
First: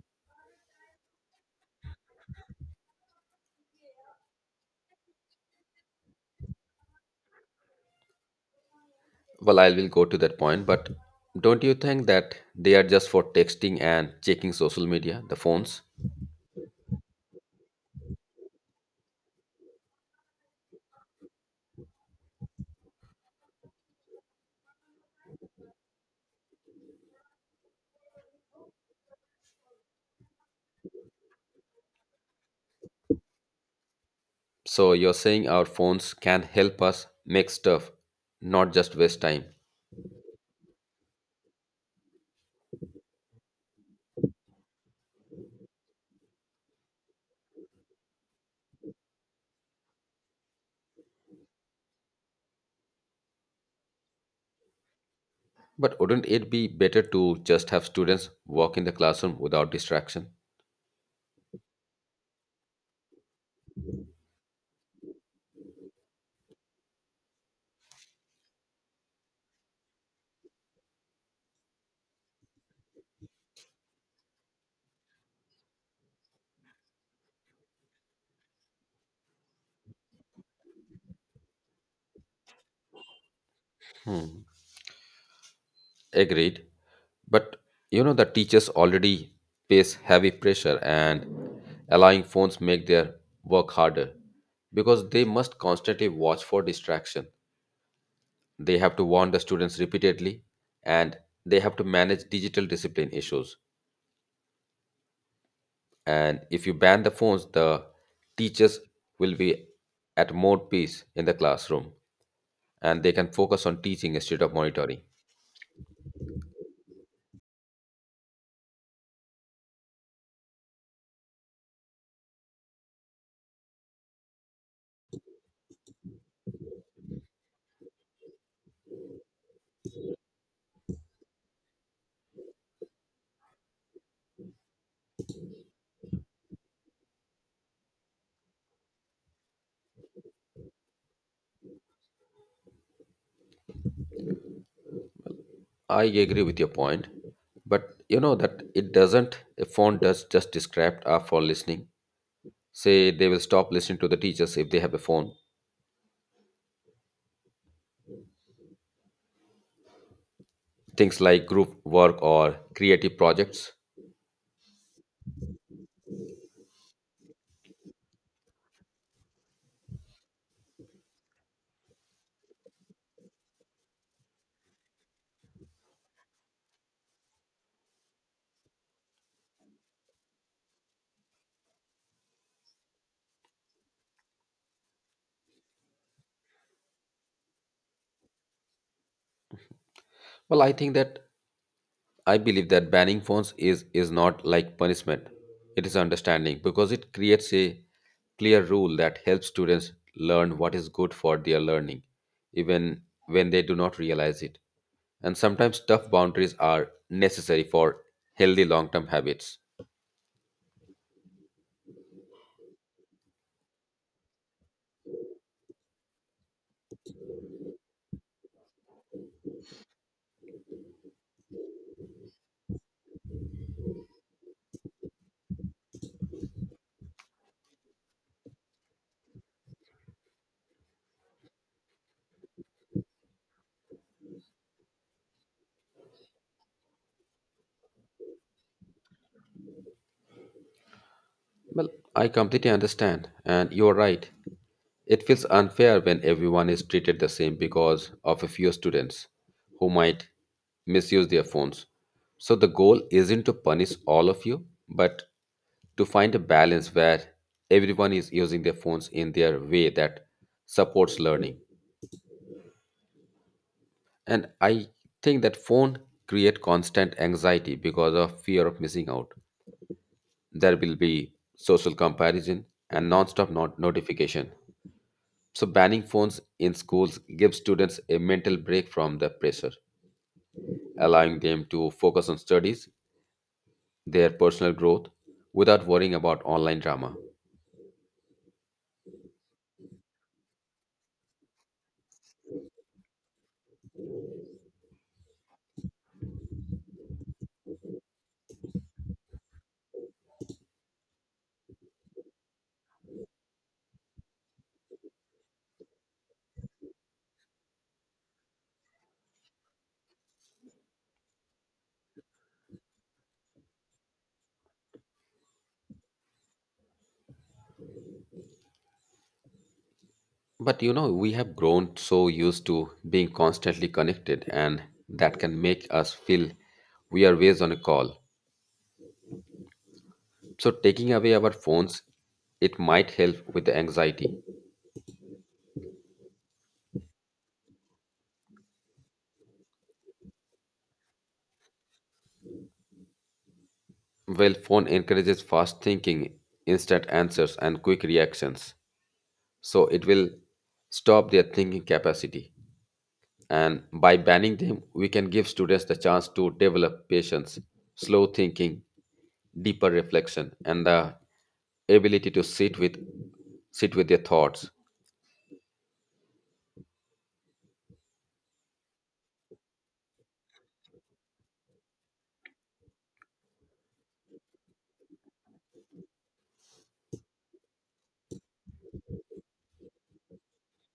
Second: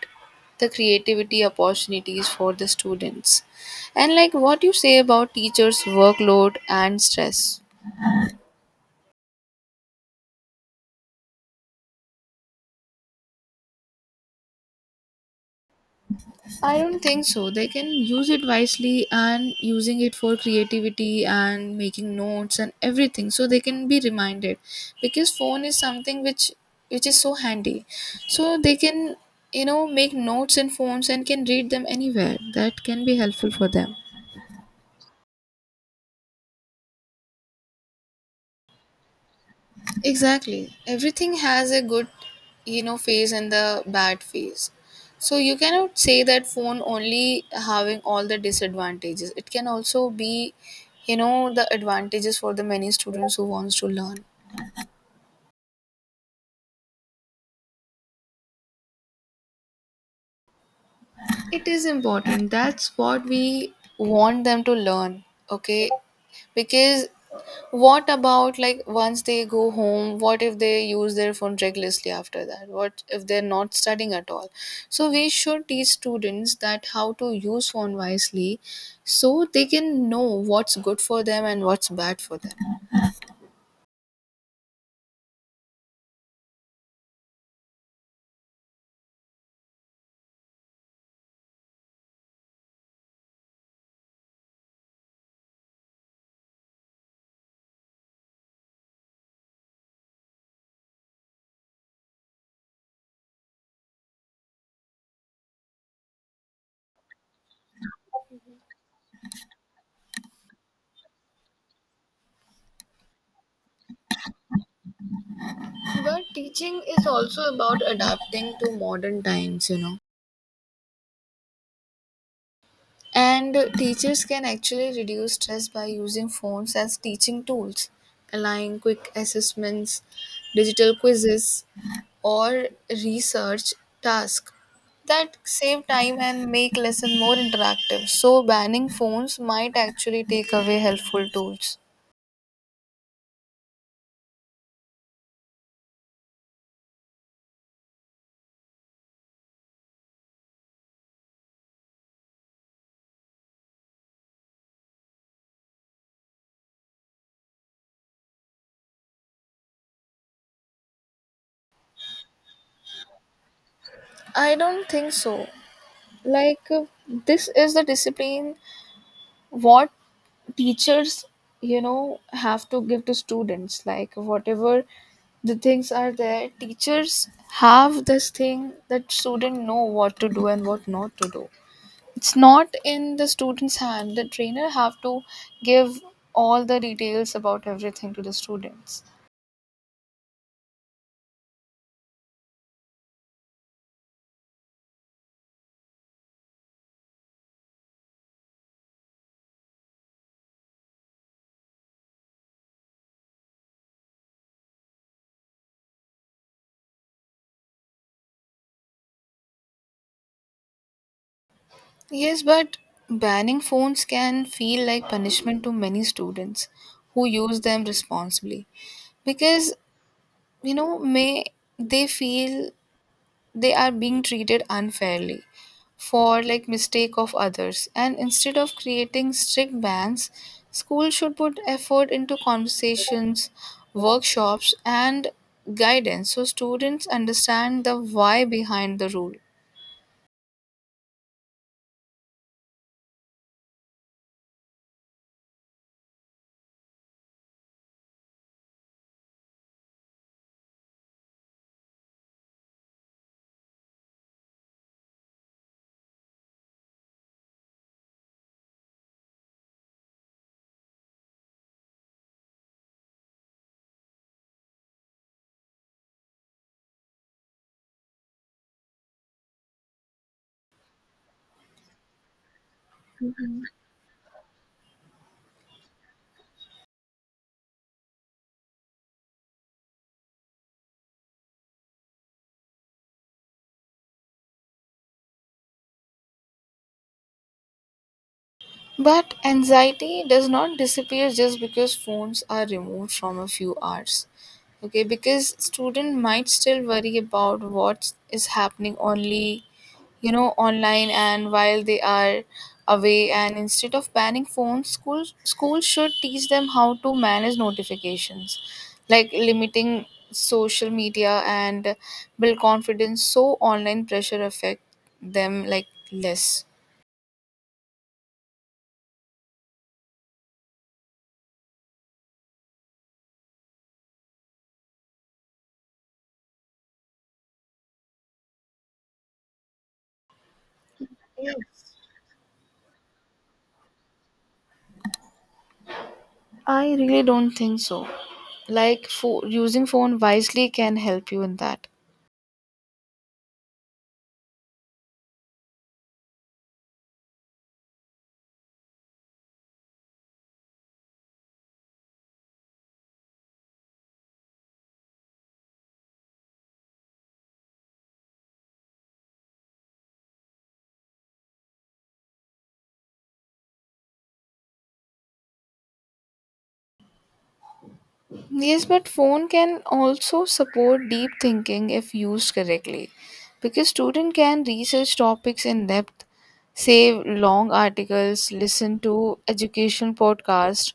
Speaker 1: the creativity opportunities for the students. And, like, what do you say about teachers' workload and stress?
Speaker 2: Well, I will go to that point, but don't you think that they are just for texting and checking social media, the phones?
Speaker 1: I don't think so. They can use it wisely and using it for creativity and making notes and everything so they can be reminded, because phone is something which is so handy, so they can, you know, make notes in phones and can read them anywhere that can be helpful for them.
Speaker 2: So you're saying our phones can help us make stuff, not just waste time.
Speaker 1: Exactly. Everything has a good, you know, phase and the bad phase. So you cannot say that phone only having all the disadvantages. It can also be, you know, the advantages for the many students who wants to learn.
Speaker 2: But wouldn't it be better to just have students walk in the classroom without distraction?
Speaker 1: It is important. That's what we want them to learn. Okay. Because what about, like, once they go home, what if they use their phone recklessly after that? What if they're not studying at all? So we should teach students that how to use phone wisely so they can know what's good for them and what's bad for them.
Speaker 2: Agreed. But you know the teachers already face heavy pressure, and allowing phones make their work harder, because they must constantly watch for distraction. They have to warn the students repeatedly, and they have to manage digital discipline issues. And if you ban the phones, the teachers will be at more peace in the classroom, and they can focus on teaching instead of monitoring.
Speaker 1: But teaching is also about adapting to modern times, you know. And teachers can actually reduce stress by using phones as teaching tools, allowing quick assessments, digital quizzes, or research task that save time and make lesson more interactive. So banning phones might actually take away helpful tools.
Speaker 2: I agree with your point, but you know that it doesn't, a phone does just distract our for listening. Say they will stop listening to the teachers if they have a phone. Things like group work or creative projects.
Speaker 1: I don't think so. Like, this is the discipline what teachers, you know, have to give to students. Like, whatever the things are there, teachers have this thing that student know what to do and what not to do. It's not in the student's hand. The trainer have to give all the details about everything to the students.
Speaker 2: Well, I think that I believe that banning phones is not like punishment. It is understanding because it creates a clear rule that helps students learn what is good for their learning, even when they do not realize it. And sometimes tough boundaries are necessary for healthy long term habits.
Speaker 1: Yes, but banning phones can feel like punishment to many students who use them responsibly, because, you know, may they feel they are being treated unfairly for like mistake of others. And instead of creating strict bans, school should put effort into conversations, workshops and guidance so students understand the why behind the rule.
Speaker 2: Well, I completely understand, and you're right. It feels unfair when everyone is treated the same because of a few students who might misuse their phones. So the goal isn't to punish all of you, but to find a balance where everyone is using their phones in their way that supports learning. And I think that phone create constant anxiety because of fear of missing out. There will be social comparison and non-stop not- notification. So, banning phones in schools gives students a mental break from the pressure, allowing them to focus on studies, their personal growth, without worrying about online drama.
Speaker 1: But anxiety does not disappear just because phones are removed from a few hours. Okay, because student might still worry about what is happening only, you know, online and while they are away. And instead of banning phones, schools should teach them how to manage notifications, like limiting social media and build confidence so online pressure affect them like less.
Speaker 2: But you know, we have grown so used to being constantly connected, and that can make us feel we are always on a call. So, taking away our
Speaker 1: Yes.
Speaker 2: phones, it might help with the anxiety.
Speaker 1: I really don't think so. Like, using phone wisely can help you in that.
Speaker 2: Well, phone encourages fast thinking, instant answers, and quick reactions, so it will stop their thinking capacity, and by banning them we can give students the chance to develop patience, slow thinking, deeper reflection and the ability to sit with their thoughts.
Speaker 1: Yes, but phone can also support deep thinking if used correctly, because student can research topics in depth, save long articles, listen to education podcast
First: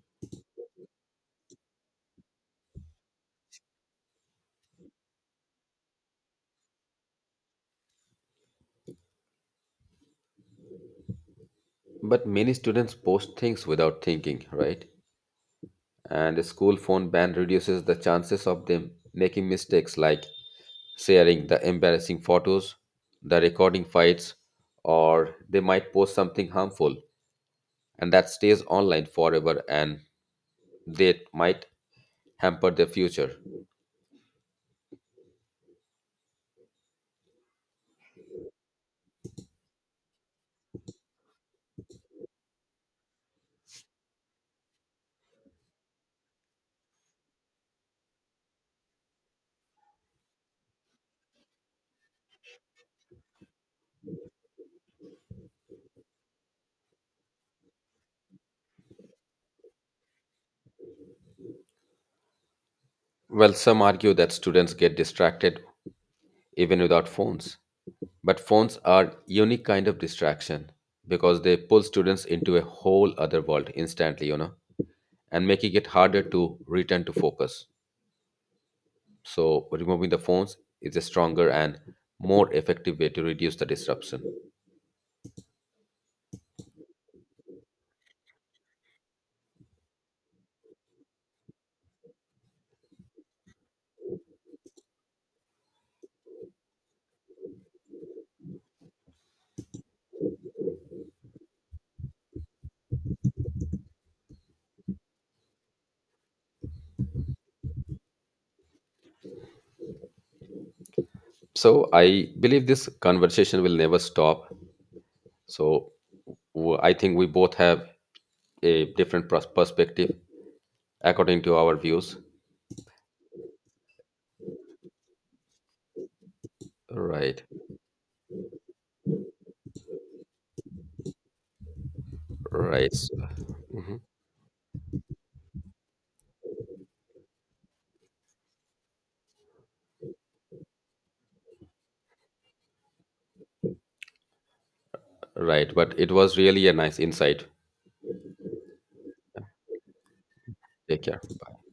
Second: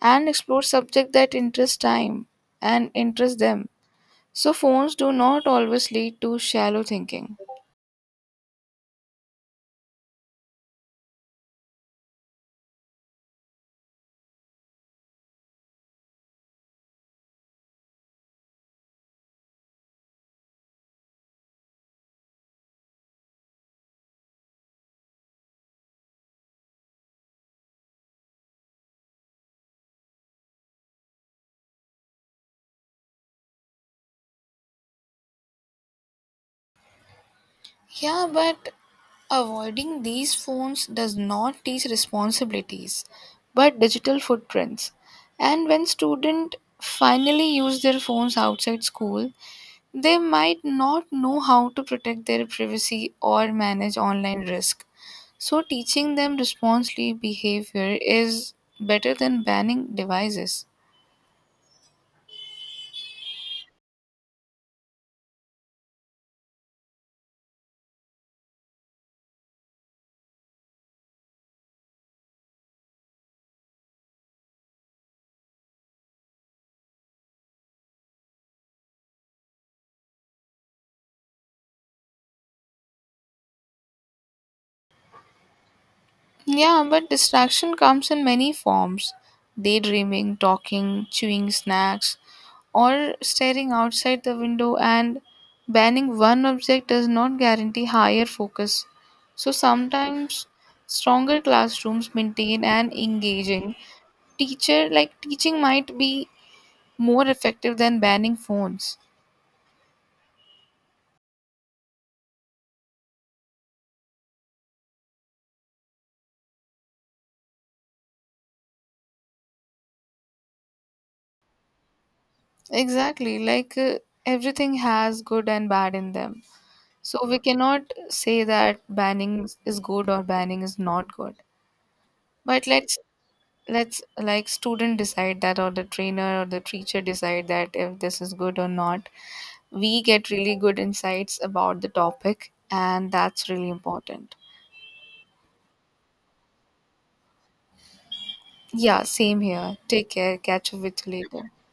Speaker 1: and explore subject that interest time and interest them. So phones do not always lead to shallow thinking.
Speaker 2: But many students post things without thinking, right, and a school phone ban reduces the chances of them making mistakes like sharing the embarrassing photos, the recording fights, or they might post something harmful, and that stays online forever, and they might hamper their future.
Speaker 1: Yeah, but avoiding these phones does not teach responsibilities, but digital footprints. And when students finally use their phones outside school, they might not know how to protect their privacy or manage online risk. So teaching them responsible behavior is better than banning devices.
Speaker 2: Well, some argue that students get distracted even without phones. But phones are unique kind of distraction because they pull students into a whole other world instantly, you know, and making it harder to return to focus. So removing the phones is a stronger and more effective way to reduce the disruption.
Speaker 1: Yeah, but distraction comes in many forms. Daydreaming, talking, chewing snacks, or staring outside the window. And banning one object does not guarantee higher focus. So sometimes stronger classrooms maintain an engaging teacher, like teaching might be more effective than banning phones.
Speaker 2: So I believe this conversation will never stop, so I think we both have a different perspective according to our views.
Speaker 1: Exactly, like, everything has good and bad in them. So we
Speaker 2: Right.
Speaker 1: cannot say that banning is good or banning is not good. But
Speaker 2: Right.
Speaker 1: let's
Speaker 2: Mhm.
Speaker 1: like student decide that, or the trainer or the teacher decide that if this is good or not. We get really good insights about the topic and that's really important.
Speaker 2: Right. But it was really a nice insight.
Speaker 1: Yeah, same here. Take care, catch up
Speaker 2: Take
Speaker 1: with you
Speaker 2: care,
Speaker 1: later.
Speaker 2: bye.